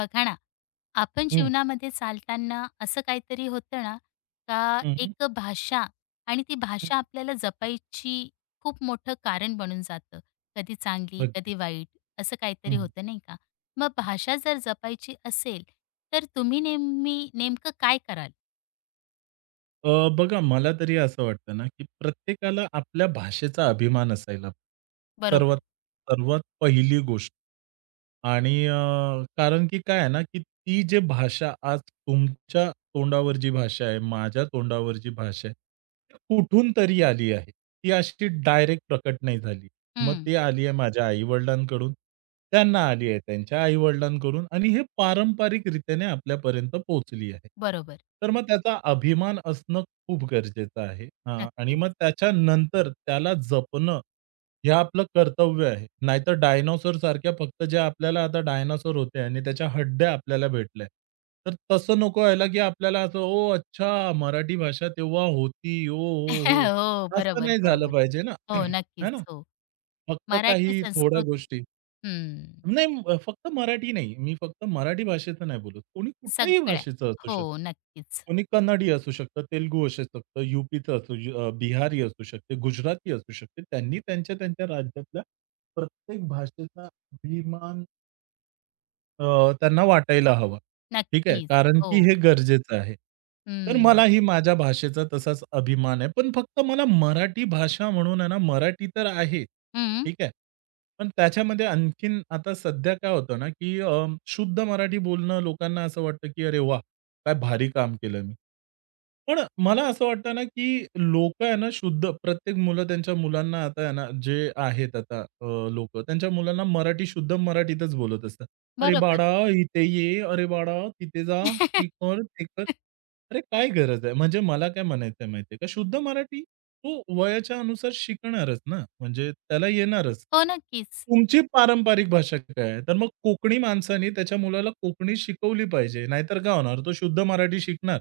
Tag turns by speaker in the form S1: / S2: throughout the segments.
S1: बघा ना, आपण
S2: हं,
S1: जीवनामध्ये चालताना असं काहीतरी होतं ना, का
S2: हं, हं,
S1: एक भाषा आणि ती
S2: हं.
S1: भाषा आपल्याला जपायची खूप मोठं कारण बनून जातं. कधी चांगली,
S2: अगदी.
S1: कधी वाईट असं
S2: हं,
S1: काहीतरी
S2: हं.
S1: होतं नाही का? मग भाषा जर जपायची असेल, तर तुम्ही नेहमी नेमकं काय कराल?
S2: बघा मला तरी असं वाटतं ना, की प्रत्येकाला आपल्या भाषेचा अभिमान असायला सर्वात
S1: बरोबर.
S2: सर्वात पहिली गोष्ट. आणि कारण की काय आहे ना, की ती जी भाषा आज तुमच्या तोंडावर जी भाषा आहे, माझ्या तोंडावर जी भाषा आहे, ती कुठून तरी आली आहे. ती अशी डायरेक्ट प्रकट नाही झाली. मग
S1: हं.
S2: ती आली आहे माझ्या आई-वडिलांकडून, त्यांना आली आहे त्यांच्या आई-वडिलांकडून आणि हे पारंपरिक रीतीने आपल्यापर्यंत पोहोचली आहे.
S1: बरोबर.
S2: तर मग त्याचा अभिमान असणं खूप गरजेचं आहे. हां, आणि मग
S1: नक्कीच.
S2: त्याच्यानंतर त्याला जपणं हे आपलं कर्तव्य आहे. नाहीतर डायनोसॉरसारख्या फक्त जे आपल्याला आता डायनोसॉर होते आणि त्याच्या हड्ड्या आपल्याला भेटल्या. तर तसं नको व्हायला, की आपल्याला असं, "ओह! अच्छा मराठी भाषा तेव्हा होती. ओ, हो, हो."
S1: हो.
S2: असं
S1: बरोबर,
S2: नाही झालं
S1: बरोबर.
S2: पाहिजे ना.
S1: हो,
S2: है ना?
S1: नक्कीच. हो.
S2: फक्त
S1: मराठी
S2: काही थोड्या
S1: संस्कृती.
S2: गोष्टी.
S1: हं.
S2: नाही फक्त मराठी नाही. मी फक्त मराठी भाषेचं नाही बोलत. कोणी कुठल्याही
S1: सगळ्या.
S2: भाषेचं असू
S1: हो,
S2: शकतं.
S1: नक्कीच.
S2: कोणी कन्नडी असू शकतं, तेलुगू असू शकतं, यूपीचं बिहारी असू शकते, गुजराती असू शकते. त्यांनी त्यांच्या त्यांच्या राज्यातल्या प्रत्येक भाषेचा अभिमान त्यांना वाटायला हवा. ठीक आहे.
S1: नक्कीच.
S2: कारण की
S1: हो.
S2: हे गरजेचं आहे. तर
S1: हं.
S2: मलाही माझ्या भाषेचा तसाच अभिमान आहे. पण फक्त मला मराठी भाषा म्हणून आहे ना, मराठी तर आहे.
S1: हं.
S2: ठीक आहे. पण त्याच्यामध्ये आणखीन आता सध्या काय होतं ना, की शुद्ध मराठी बोलणं लोकांना असं वाटतं, की "अरे वाह! काय भारी काम केलं मी." पण मला असं वाटतं ना, की लोकं आहे ना शुद्ध प्रत्येक मुलं त्यांच्या मुलांना आता आहे ना, जे आहेत आता त्यांच्या मुलांना मराठी शुद्ध मराठीतच बोलत असतात. "अरे
S1: बरोबर.
S2: बाळा, इथे ये. अरे बाळा, तिथे जा. हे कर, ते कर." अरे काय गरज आहे? म्हणजे मला काय म्हणायचं आहे का? शुद्ध मराठी तो वयाच्या अनुसार शिकणारच ना, म्हणजे त्याला येणारच.
S1: हो, नक्कीच.
S2: तुमची पारंपरिक भाषा काय आहे? तर मग कोकणी माणसाने त्याच्या मुलाला कोकणी शिकवली पाहिजे. नाहीतर काय होणार? तो शुद्ध मराठी शिकणार.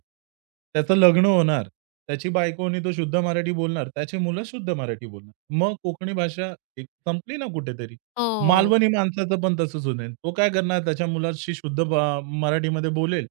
S2: त्याचं लग्न होणार. त्याची बायकोनी तो शुद्ध मराठी बोलणार. त्याची मुलं शुद्ध मराठी बोलणार. मग कोकणी भाषा एक संपली ना कुठेतरी.
S1: हो.
S2: मालवणी माणसाचं पण तसंच होईल. तो काय करणार? त्याच्या मुलाशी शुद्ध ब मराठीमध्ये बोलेल.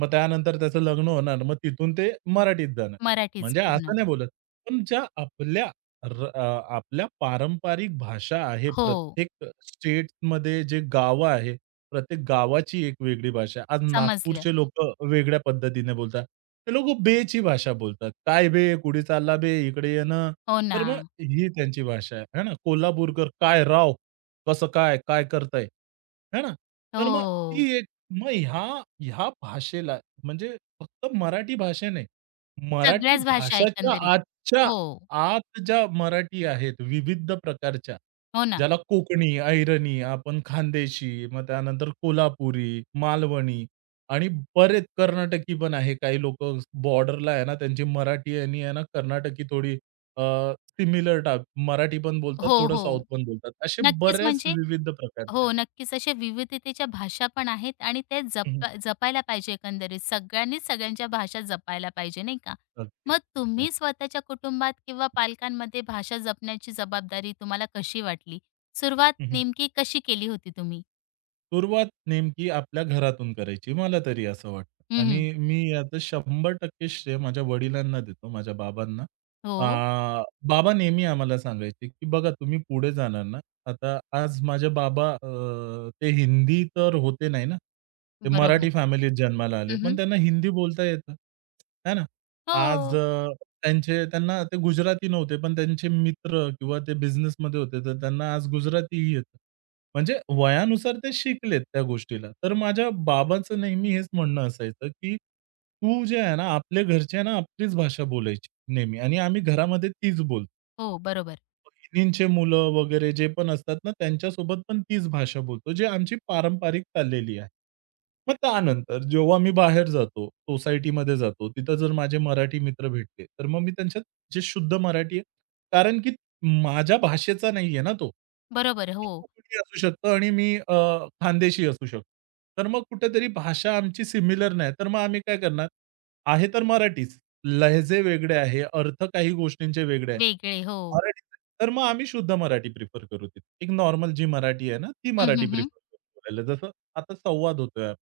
S2: मग त्यानंतर त्याचं लग्न होणार. मग तिथून ते मराठीत जाणार.
S1: मराठीच
S2: म्हणजे असं
S1: पूर्ण.
S2: नाही बोलत. पण ज्या आपल्या र अ, आपल्या पारंपरिक भाषा आहे.
S1: हो.
S2: प्रत्येक स्टेटमध्ये जे गावं आहे, प्रत्येक गावाची एक वेगळी भाषा आहे. आज
S1: समजलं.
S2: नागपूरचे लोकं वेगळ्या पद्धतीने बोलतात. ते लोकं बेची भाषा बोलतात. "काय बे? कुठे चालला बे? इकडे ये ना."
S1: हो ना.
S2: तर मग ही त्यांची भाषा आहे. है ना? कोल्हापूरकर, "काय राव? कसं काय? काय करताय?" है ना? तर मग ती
S1: हो.
S2: एक मग ह्या ह्या भाषेला म्हणजे फक्त मराठी भाषा मराठी
S1: सगळ्याच भाषा
S2: भाषाच्या
S1: एकंदरीत.
S2: आजच्या
S1: हो.
S2: आत ज्या मराठी आहेत विविध प्रकारच्या,
S1: हो ना.
S2: ज्याला कोकणी, अहिरणी, आपण खानदेशी, मग त्यानंतर कोल्हापुरी, मालवणी आणि बरेच कर्नाटकी पण आहे. काही लोकं बॉर्डरला आहे ना, त्यांची मराठी आणि आहे ना, कर्नाटकी थोडी सिमिलर टाइप मराठी पण बोलतात,
S1: हो,
S2: थोडं साऊथ
S1: हो.
S2: पण बोलतात. असे
S1: नक्कीच
S2: बऱ्याच
S1: म्हणजे
S2: विविध प्रकारचे
S1: हो,
S2: आहेत.
S1: नक्कीच. अशा विविधतेच्या भाषा पण आहेत आणि त्या
S2: हं,
S1: जपायला पाहिजे एकंदरीत. सगळ्यांनीच सगळ्यांच्या भाषा जपायला पाहिजे, नाही का?
S2: अगदी.
S1: मग तुम्ही स्वतःच्या कुटुंबात किंवा पालकांमध्ये भाषा जपण्याची जबाबदारी तुम्हाला कशी वाटली? सुरुवात
S2: येस.
S1: नेमकी कशी केली होती तुम्ही?
S2: सुरुवात नेमकी आपल्या घरातून करायची, मला तरी असं वाटतं
S1: हं,
S2: आणि मी याचं 100% श्रेय माझ्या वडिलांना देतो, माझ्या बाबांना. अ,
S1: हो,
S2: बाबा नेहमी आम्हाला सांगायचे, की "बघा तुम्ही पुढे जाणार ना." आता आज माझे बाबा ते हिंदी तर होते नाही ना. ते
S1: बरोबर.
S2: मराठी फॅमिलीत जन्माला आले, पण
S1: हं,
S2: त्यांना हिंदी बोलता येतं, आहे ना. आज
S1: हो,
S2: त्यांना ते गुजराती नव्हते, पण त्यांचे मित्र किंवा ते बिझनेसमध्ये होते, तर त्यांना आज गुजरातीही येतं. म्हणजे वयानुसार ते शिकलेत त्या गोष्टीला. तर माझ्या बाबांचं नेहमी हेच म्हणणं असायचं, की "तू जे आहे ना, आपल्या घरची आहे ना, आपलीच भाषा बोलायची नेहमी आणि आम्ही घरामध्ये तीच बोलतो."
S1: हो, बरोबर.
S2: बहिणींचे मुलं वगैरे जे पण असतात ना, त्यांच्यासोबत पण तीच भाषा बोलतो, जी आमची पारंपरिक चाललेली आहे. मग त्यानंतर जेव्हा मी बाहेर जातो, सोसायटीमध्ये जातो, तिथं जर माझे मराठी मित्र भेटले, तर मग मी त्यांच्यात जे शुद्ध मराठी आहे, कारण की माझ्या भाषेचा नाहीये ना तो.
S1: बरोबर,
S2: तो
S1: हो.
S2: कोकणी असू शकतो आणि मी खानदेशी असू शकतो. तर मग कुठेतरी भाषा आमची सिमिलर नाही, तर मग आम्ही काय करणार? आहे तर मराठीच. लहजे वेगळे आहे, अर्थ काही गोष्टींचे वेगळे आहे.
S1: वेगळे, हो.
S2: मराठीत तर मग आम्ही शुद्ध मराठी प्रिफर करू तिथे. एक नॉर्मल जी मराठी आहे ना, ती
S1: हं,
S2: मराठी
S1: हं, हं.
S2: प्रिफर करू बोलायला. जसं आता संवाद होतोय आपला.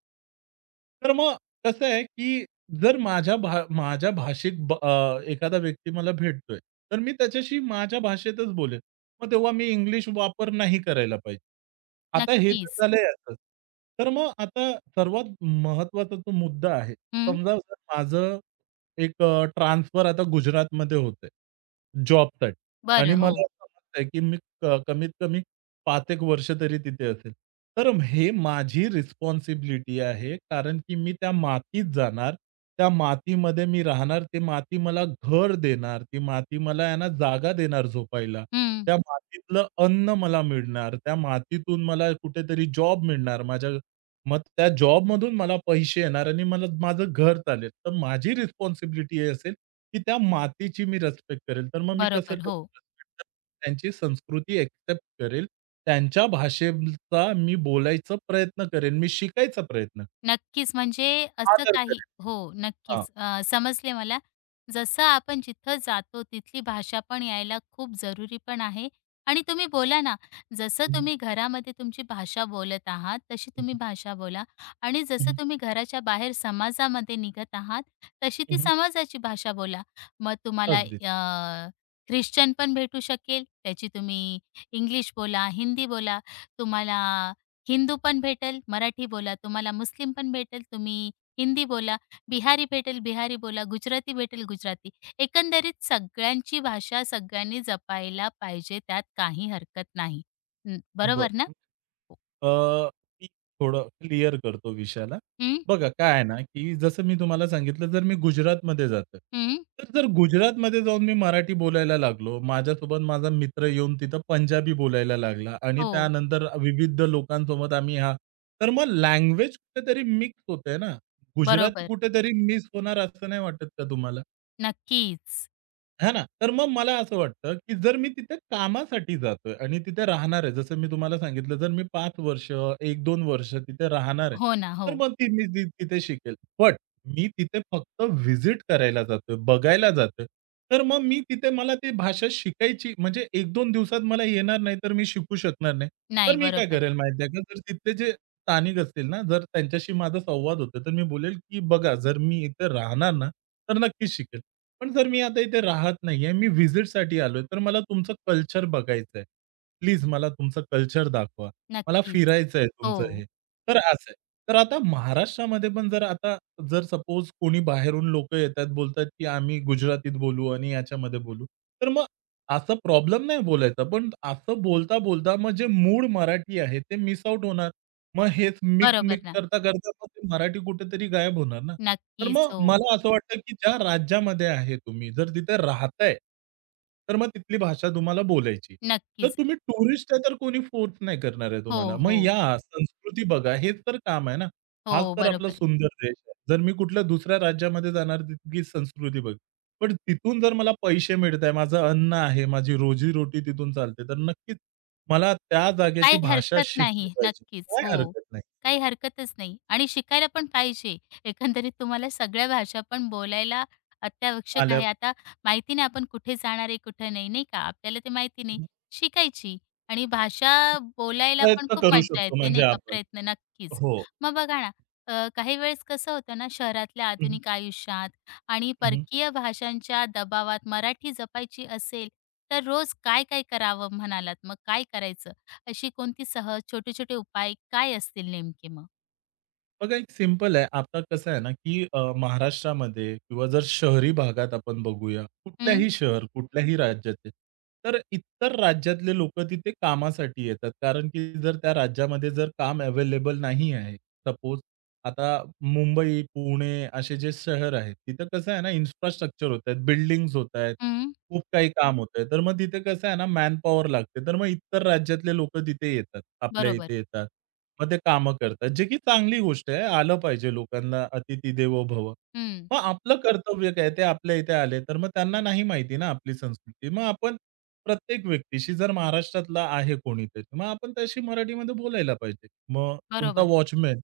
S2: तर मग कसं आहे, की जर माझ्या भाषिक एखादा व्यक्ती मला भेटतोय, तर मी त्याच्याशी माझ्या भाषेतच बोलेल. मग तेव्हा मी इंग्लिश वापर नाही करायला पाहिजे. आता हे तर
S1: नक्कीच.
S2: झालंय असंच. तर मग आता सर्वात महत्त्वाचा तो मुद्दा आहे.
S1: हं.
S2: समजा जर माझं एक ट्रान्सफर आता गुजरातमध्ये होतंय, जॉबसाठी आणि
S1: बरं,
S2: मला
S1: हो.
S2: समजतंय की मी कमीत कमी 5 एक वर्ष तरी तिथे असेल. तर हे माझी रिस्पॉन्सिबिलिटी आहे, कारण की मी त्या मातीत जाणार, त्या मातीमध्ये मी राहणार, ती माती मला घर देणार, ती माती मला आहे ना जागा देणार झोपायला.
S1: हं.
S2: त्या मातीतलं अन्न मला मिळणार, त्या मातीतून मला कुठेतरी जॉब मिळणार माझ्या मग त्या जॉबमधून मला पैसे येणार आणि मला माझं घर चालेल. तर माझी रिस्पॉन्सिबिलिटी हे असेल, की त्या मातीची मी रिस्पेक्ट करेल. तर मग मी कसं करेल
S1: बरोबर, हो.
S2: respect? तर त्यांची संस्कृती एक्सेप्ट करेल. त्यांच्या भाषेचा मी बोलायचा प्रयत्न करेन. मी शिकायचा प्रयत्न
S1: नक्कीच. म्हणजे
S2: करेन,
S1: असं
S2: आदर
S1: काही
S2: करेन.
S1: हो,
S2: हां.
S1: नक्कीच. समजले मला. जसं आपण जिथं जातो तिथली भाषा पण यायला खूप जरुरी पण आहे आणि तुम्ही बोला ना, जसं
S2: हं,
S1: तुम्ही घरामध्ये तुमची भाषा बोलत आहात, तशी
S2: हं.
S1: तुम्ही भाषा बोला आणि जसं तुम्ही घराच्या बाहेर समाजामध्ये निघत आहात, तशी ती
S2: हं,
S1: समाजाची भाषा बोला. मग तुम्हाला
S2: अगदी.
S1: ख्रिश्चन पण भेटू शकेल, त्याची तुम्ही इंग्लिश बोला, हिंदी बोला. तुम्हाला हिंदू पण भेटेल, मराठी बोला, तुम्हाला मुस्लिम पण भेटेल, तुम्ही हिंदी बोला, बिहारी भेटेल, बिहारी बोला, गुजराती भेटेल, गुजराती. एकंदरीत सगळ्यांची भाषा सगळ्यांनी जपायला पाहिजे, त्यात काही हरकत नाही. हं, बरोबर ना?
S2: बरं. अ, मी थोडं क्लिअर करतो विषयाला.
S1: हं,
S2: बघा काय आहे ना, की जसं मी तुम्हाला सांगितलं जर मी गुजरातमध्ये जातोय.
S1: हं.
S2: तर जर गुजरातमध्ये जाऊन मी मराठी बोलायला लागलो, माझ्यासोबत माझा मित्र येऊन तिथं पंजाबी बोलायला लागला आणि
S1: हो,
S2: त्यानंतर विविध लोकांसोबत आम्ही हां, तर मग लँग्वेज कुठेतरी मिक्स होते ना. गुजराती
S1: बरोबर.
S2: कुठेतरी मिस होणार असं नाही वाटत का तुम्हाला?
S1: नक्कीच.
S2: हां ना. तर मग मला असं वाटतं, की जर मी तिथे कामासाठी जातोय आणि तिथे राहणार आहे. जसं मी तुम्हाला सांगितलं, जर मी 5 वर्ष, 1-2 वर्ष तिथे राहणार आहे,
S1: हो ना, हो.
S2: तर मग ती मी तिथे शिकेल. बट मी तिथे फक्त व्हिजिट करायला जातोय, बघायला जातोय. तर मग मी तिथे मला ती भाषा शिकायची म्हणजे 1-2 दिवसात मला येणार नाही, तर मी शिकू शकणार नाही. तर
S1: नाही,
S2: मी काय
S1: बरोबर.
S2: करेल माहिती आहे का, जर तिथले जे स्थानिक असतील ना, जर त्यांच्याशी माझा संवाद होतो, तर मी बोलेल, की "बघा, जर मी इथे राहणार ना, तर नक्कीच शिकेल." पण जर मी आता इथे राहत नाहीये, मी व्हिजिटसाठी आलोय, तर मला तुमचं कल्चर बघायचंय. प्लीज मला तुमचं कल्चर दाखवा. मला
S1: नक्कीच.
S2: फिरायचंय
S1: हो,
S2: तुमचं हे. तर असं आहे. तर आता महाराष्ट्रामध्ये पण जर आता जर सपोज कोणी बाहेरून लोकं येतात, बोलतात की आम्ही गुजरातीत बोलू आणि याच्यामध्ये बोलू. तर मग असा प्रॉब्लेम नाही बोलायचा, पण असं बोलता-बोलता मग जे मूळ मराठी आहे ते मिस आउट होणार. मग हेच मिक्स
S1: बरोबर
S2: मिक्स
S1: ना.
S2: करता-करता मग ते मराठी कुठेतरी गायब होणार ना. तर
S1: नक्कीच.
S2: मग
S1: हो,
S2: मला असं वाटतं, की ज्या राज्यामध्ये आहे तुम्ही, जर तिथे राहताय, तर मग तिथली भाषा तुम्हाला बोलायची. तर
S1: नक्कीच.
S2: तुम्ही टुरिस्ट आहे, तर कोणी फोर्स नाही करणार आहे
S1: हो,
S2: तुम्हाला. मग
S1: हो.
S2: या, संस्कृती बघा, हेच तर काम आहे ना. हाच
S1: हो,
S2: तर आपला
S1: बरोबर.
S2: सुंदर देश आहे. जर मी कुठल्या दुसऱ्या राज्यामध्ये जाणार, तिथली संस्कृती बघ. पण तिथून जर मला पैसे मिळत आहे, माझं अन्न आहे, माझी रोजी तिथून चालते, तर नक्कीच मला त्या जागेची
S1: काही
S2: भाषा
S1: हरकत
S2: शिकली
S1: नाही.
S2: पाहिजे.
S1: नक्कीच.
S2: काही
S1: हो.
S2: हरकत नाही.
S1: काही हरकतच नाही आणि शिकायला पण पाहिजे. एकंदरीत तुम्हाला सगळ्या भाषा पण बोलायला अत्यावश्यक
S2: आल्या
S1: आहे. आता माहिती नाही आपण कुठे जाणार आहे, कुठे नाही, नाही का? आपल्याला ते माहिती नाही. शिकायची आणि भाषा बोलायला पण
S2: प्रयत्न
S1: खूप
S2: करू
S1: मज्जा
S2: शकतो
S1: येते,
S2: म्हणजे
S1: नाही का?
S2: आपण.
S1: प्रयत्न नक्कीच.
S2: हो.
S1: मग बघा ना, काही वेळेस कसं होतं ना, शहरातल्या
S2: हं,
S1: आधुनिक आयुष्यात आणि
S2: हं.
S1: परकीय भाषांच्या दबावात मराठी जपायची असेल, तर रोज काय-काय करावं म्हणालात? मग काय करायचं? अशी कोणती सहज छोटे-छोटे उपाय काय असतील नेमके मग?
S2: बघा एक सिंपल आहे. आता कसं आहे ना, की महाराष्ट्रामध्ये किंवा जर शहरी भागात आपण बघूया,
S1: हं,
S2: कुठल्याही शहर, कुठल्याही राज्याचे, तर इतर राज्यातले लोकं तिथे कामासाठी येतात. कारण की जर त्या राज्यामध्ये जर काम अवेलेबल नाही आहे, सपोज आता मुंबई, पुणे असे जे शहर आहेत, तिथं कसं आहे ना, इन्फ्रास्ट्रक्चर होत आहेत, बिल्डिंग्स होत आहेत,
S1: हं.
S2: खूप काही काम होतंय. तर मग तिथे कसं आहे ना, मॅनपॉवर लागते. तर मग इतर राज्यातले लोकं तिथे येतात, आपल्या
S1: बरोबर.
S2: इथे येतात. मग ते कामं करतात, जे की चांगली गोष्ट आहे. आलं पाहिजे लोकांना "अतिथी देवो भव."
S1: हं,
S2: मग आपलं कर्तव्य काय? ते आपल्या इथे आले, तर मग त्यांना नाही माहिती ना आपली संस्कृती. मग आपण प्रत्येक व्यक्तीशी जर महाराष्ट्रातला आहे कोणी तरी, मग आपण त्याशी मराठीमध्ये बोलायला पाहिजे. मग तुमचा
S1: बरोबर.
S2: वॉचमन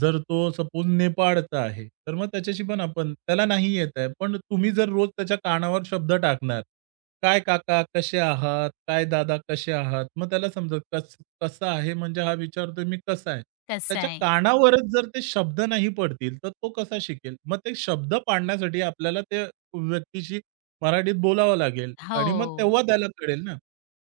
S2: जर तो सपोज नेपाळचा आहे, तर मग त्याच्याशी पण आपण त्याला नाही येत आहे, पण तुम्ही जर रोज त्याच्या कानावर शब्द टाकणार "काय काका कसे आहात? काय दादा कसे आहात?" मग त्याला समजलं कस कसं आहे म्हणजे हा विचारतोय मी कसा आहे?
S1: तसं
S2: त्याच्या
S1: आहे.
S2: कानावरच जर ते शब्द नाही पडतील, तर तो कसा शिकेल? मग ते शब्द पाडण्यासाठी आपल्याला त्या व्यक्तीशी मराठीत बोलावं लागेल आणि मग
S1: हो.
S2: तेव्हा त्याला कळेल ना.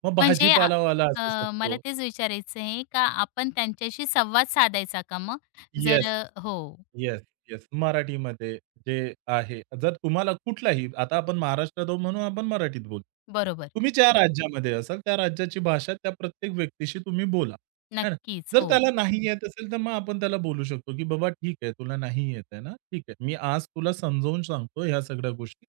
S2: मग
S1: म्हणजे आ
S2: भाजीपालावाला असू
S1: मला
S2: शकतो.
S1: तेच विचारायचं आहे का आपण त्यांच्याशी संवाद साधायचा का मग?
S2: येस.
S1: हो,
S2: येस, येस. मराठीमध्ये जे आहे, जर तुम्हाला कुठलाही आता आपण महाराष्ट्रात आहोत म्हणून आपण मराठीत बोलतो.
S1: बरोबर.
S2: तुम्ही ज्या राज्यामध्ये असाल, त्या राज्याची भाषा त्या प्रत्येक व्यक्तीशी तुम्ही बोला. है ना?
S1: नक्कीच.
S2: जर
S1: हो.
S2: त्याला नाही येत असेल, तर मग आपण त्याला बोलू शकतो, की "बाबा ठीक आहे, तुला नाही येत आहे ना? ठीक आहे. मी आज तुला समजावून सांगतो ह्या सगळ्या गोष्टी.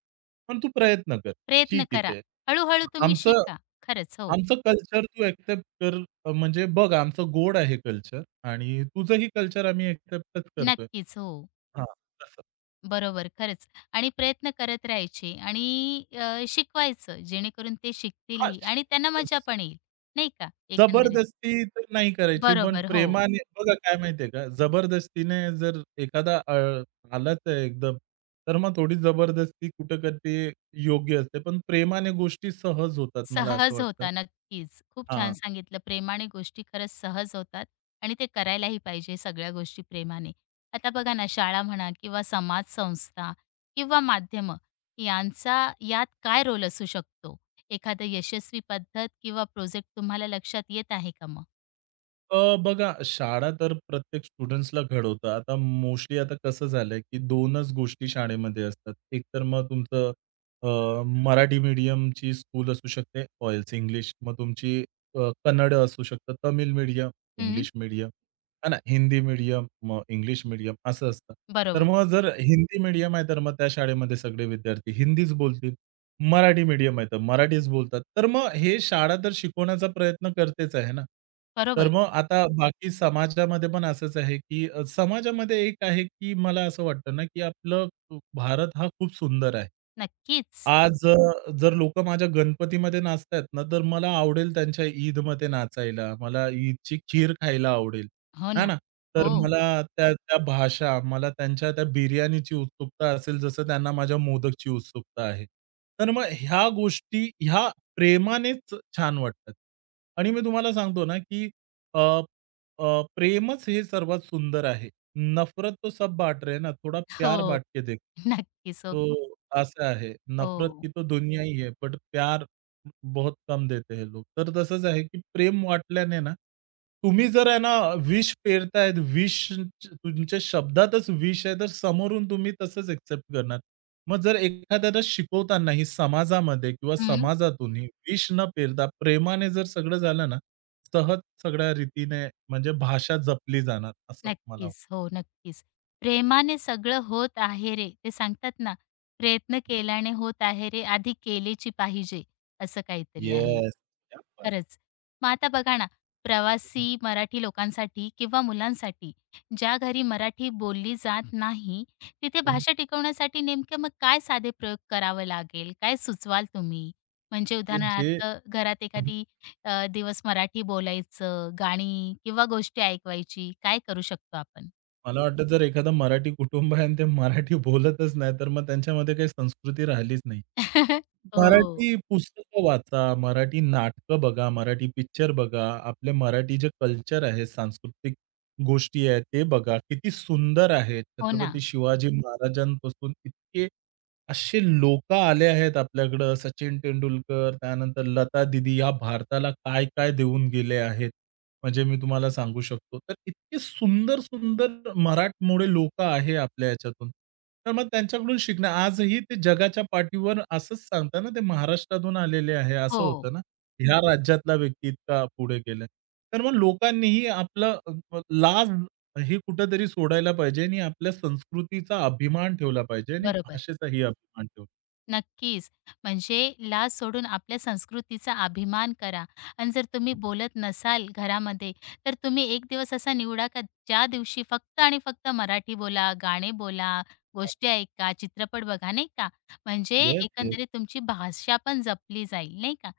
S2: पण तू प्रयत्न कर,
S1: प्रयत्न
S2: शिक
S1: करा.
S2: इथे.
S1: हळू-हळू तुम्ही
S2: आमचं
S1: शिका. खरंच. हो.
S2: आमचं कल्चर तू एक्सेप्ट कर, म्हणजे बघ आमचं गोड आहे कल्चर. आणि तुझंही कल्चर आम्ही एक्सेप्टच करतोय.
S1: नक्कीच. हो.
S2: हां, तसं.
S1: बरोबर. खरंच. आणि प्रयत्न करत राहायचे आणि शिकवायचं जेणेकरून ते
S2: हां,
S1: शिकतीलही
S2: श
S1: आणि त्यांना मजा पण येईल, नाही का एकंदरीत?
S2: जबरदस्ती तर नाही करायची, पण
S1: बरोबर, हो.
S2: प्रेमाने बघा काय माहितीये का, जबरदस्तीने जर एखादा आलाच आहे एकदम, तर मग थोडी जबरदस्ती कुठं करते योग्य असते. पण प्रेमाने गोष्टी सहज होतात मला असं
S1: सहज
S2: वाटतं.
S1: होता नक्कीच. खूप छान
S2: हां.
S1: सांगितलं. प्रेमाने गोष्टी खरंच सहज होतात आणि ते करायलाही पाहिजे सगळ्या गोष्टी प्रेमाने. आता बघा ना, शाळा म्हणा किंवा समाज संस्था किंवा माध्यम, यांचा यात काय रोल असू शकतो? एखादं यशस्वी पद्धत किंवा प्रोजेक्ट तुम्हाला लक्षात येत आहे का मग?
S2: बघा, शाळा तर प्रत्येक स्टुडंट्सला घडवतं. आता मोस्टली आता कसं झालंय, की 2च गोष्टी शाळेमध्ये असतात. एक तर मग तुमचं अ, मराठी मीडियमची स्कूल असू शकते, ऑइल्स इंग्लिश. मग तुमची कन्नड असू शकतं, तमिळ मीडियम,
S1: हं,
S2: इंग्लिश मीडियम, है ना. हिंदी मीडियम, मग इंग्लिश मीडियम असं असतं. तर
S1: बरोबर,
S2: मग जर हिंदी मीडियम आहे, तर मग त्या शाळेमध्ये सगळे विद्यार्थी हिंदीच बोलतील. मराठी मीडियम आहे तर मराठीच बोलतात. तर मग हे शाळा तर शिकवण्याचा प्रयत्न करतेच आहे ना. तर
S1: बरोबर.
S2: मग आता बाकी समाजामध्ये पण असंच आहे, की समाजामध्ये एक आहे, की मला असं वाटतं ना, की आपलं भारत हा खूप सुंदर आहे.
S1: नक्कीच.
S2: आज जर लोकं माझ्या गणपतीमध्ये नाचतायत ना, तर मला आवडेल त्यांच्या ईदमध्ये नाचायला. मला ईदची खीर खायला आवडेल,
S1: हो
S2: आहे
S1: ना.
S2: ना. तर
S1: हो,
S2: मला त्या त्या भाषा, मला त्यांच्या त्या बिर्याणीची उत्सुकता असेल, जसं त्यांना माझ्या मोदकची उत्सुकता आहे. तर मग ह्या गोष्टी प्रेमानेच छान वाटतात. आणि मी तुम्हाला सांगतो ना, की अ, अ, प्रेमच हे सर्वात सुंदर आहे. नफ़रत तो सब बाँट रहे हैं ना, थोड़ा प्यार
S1: हो.
S2: बाँट के देखो.
S1: नक्कीच. हो, खूप
S2: तो असं आहे. नफ़रत की
S1: हो.
S2: तो दुनिया ही है, बट प्यार बहुत कम देते हैं लोग. तर तसंच आहे, की प्रेम वाटल्याने ना, तुम्ही जर आहे ना विष पेरताय, विष तुमच्या शब्दातच विष आहे, तर समोरून तुम्ही तसंच एक्सेप्ट करणार. मग जर एखाद्याला शिकवतानाही समाजामध्ये किंवा
S1: हं.
S2: समाजातूनही विष न पेरता प्रेमाने जर सगळं झालं ना, सहज सगळ्या रीतीने म्हणजे भाषा जपली जाणार असं मला वाटतं.
S1: नक्कीच. हो, नक्कीच. प्रेमाने सगळं होत आहे रे, ते सांगतात ना, प्रयत्न केल्याने होत आहे रे, आधी केलेची पाहिजे, असं काहीतरी आहे.
S2: येस. क्या बात
S1: खरंच. मग आता बघा ना,
S2: है!
S1: प्रवासी मराठी लोकांसाठी किंवा मुलांसाठी, ज्या घरी मराठी बोलली जात नाही, तिथे भाषा टिकवण्यासाठी नेमकं मग काय साधे प्रयोग करावं लागेल? काय सुचवाल तुम्ही? म्हणजे
S2: म्हणजे जे
S1: उदाहरणार्थ घरात एखादी दिवस मराठी बोलायचं, गाणी किंवा गोष्टी ऐकवायची, काय करू शकतो आपण?
S2: मला वाटतं जर एखादं मराठी कुटुंब आहे आणि ते मराठी बोलतच नाही, तर मग त्यांच्यामध्ये काही संस्कृती राहिलीच नाही.
S1: हो.
S2: मराठी पुस्तकं वाचा, मराठी नाटकं बघा, मराठी पिक्चर बघा, आपले मराठी जे कल्चर आहे, सांस्कृतिक गोष्टी आहेत, ते बघा. किती सुंदर आहे.
S1: हो ना.
S2: छत्रपती शिवाजी महाराजांपासून इतके असे लोकं आले आहेत आपल्याकडं. सचिन तेंडुलकर, त्यानंतर लता दीदी, या भारताला काय-काय देऊन गेले आहेत. म्हणजे मी तुम्हाला सांगू शकतो. तर इतके सुंदर, सुंदर मराठमोळे लोकं आहे आपल्या ह्याच्यातून. तर मग त्यांच्याकडून शिकणं आजही ते जगाच्या पाठीवर असंच सांगतात ना, ते महाराष्ट्रातून आलेले आहे असं
S1: हो.
S2: होतं ना. ह्या राज्यातला व्यक्ती इतका पुढे गेलाय. तर मग लोकांनीही आपलं लाज ही कुठेतरी सोडायला पाहिजे आणि आपल्या संस्कृतीचा अभिमान ठेवला पाहिजे आणि
S1: बरोबर.
S2: भाषेचाही अभिमान ठेवला
S1: नक्कीच. म्हणजे लाज सोडून आपल्या संस्कृतीचा अभिमान करा आणि जर तुम्ही बोलत नसाल घरामध्ये, तर तुम्ही एक दिवस असा निवडा का ज्या दिवशी फक्त आणि फक्त मराठी बोला, गाणे बोला,
S2: पाहिजे.
S1: गोष्टी ऐका, चित्रपट बघा, नाही का? म्हणजे
S2: येस.
S1: एकंदरीत तुमची भाषा पण जपली जाईल, नाही का?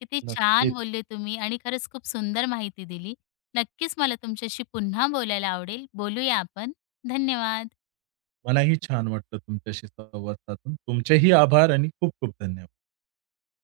S1: किती छान
S2: नक्कीच.
S1: बोलले तुम्ही आणि खरंच खूप सुंदर माहिती दिली. नक्कीच मला तुमच्याशी पुन्हा बोलायला आवडेल. बोलूया आपण. धन्यवाद.
S2: मलाही छान वाटलं तुमच्याशी संवाद साधून. तुमचेही आभार आणि खूप खूप धन्यवाद.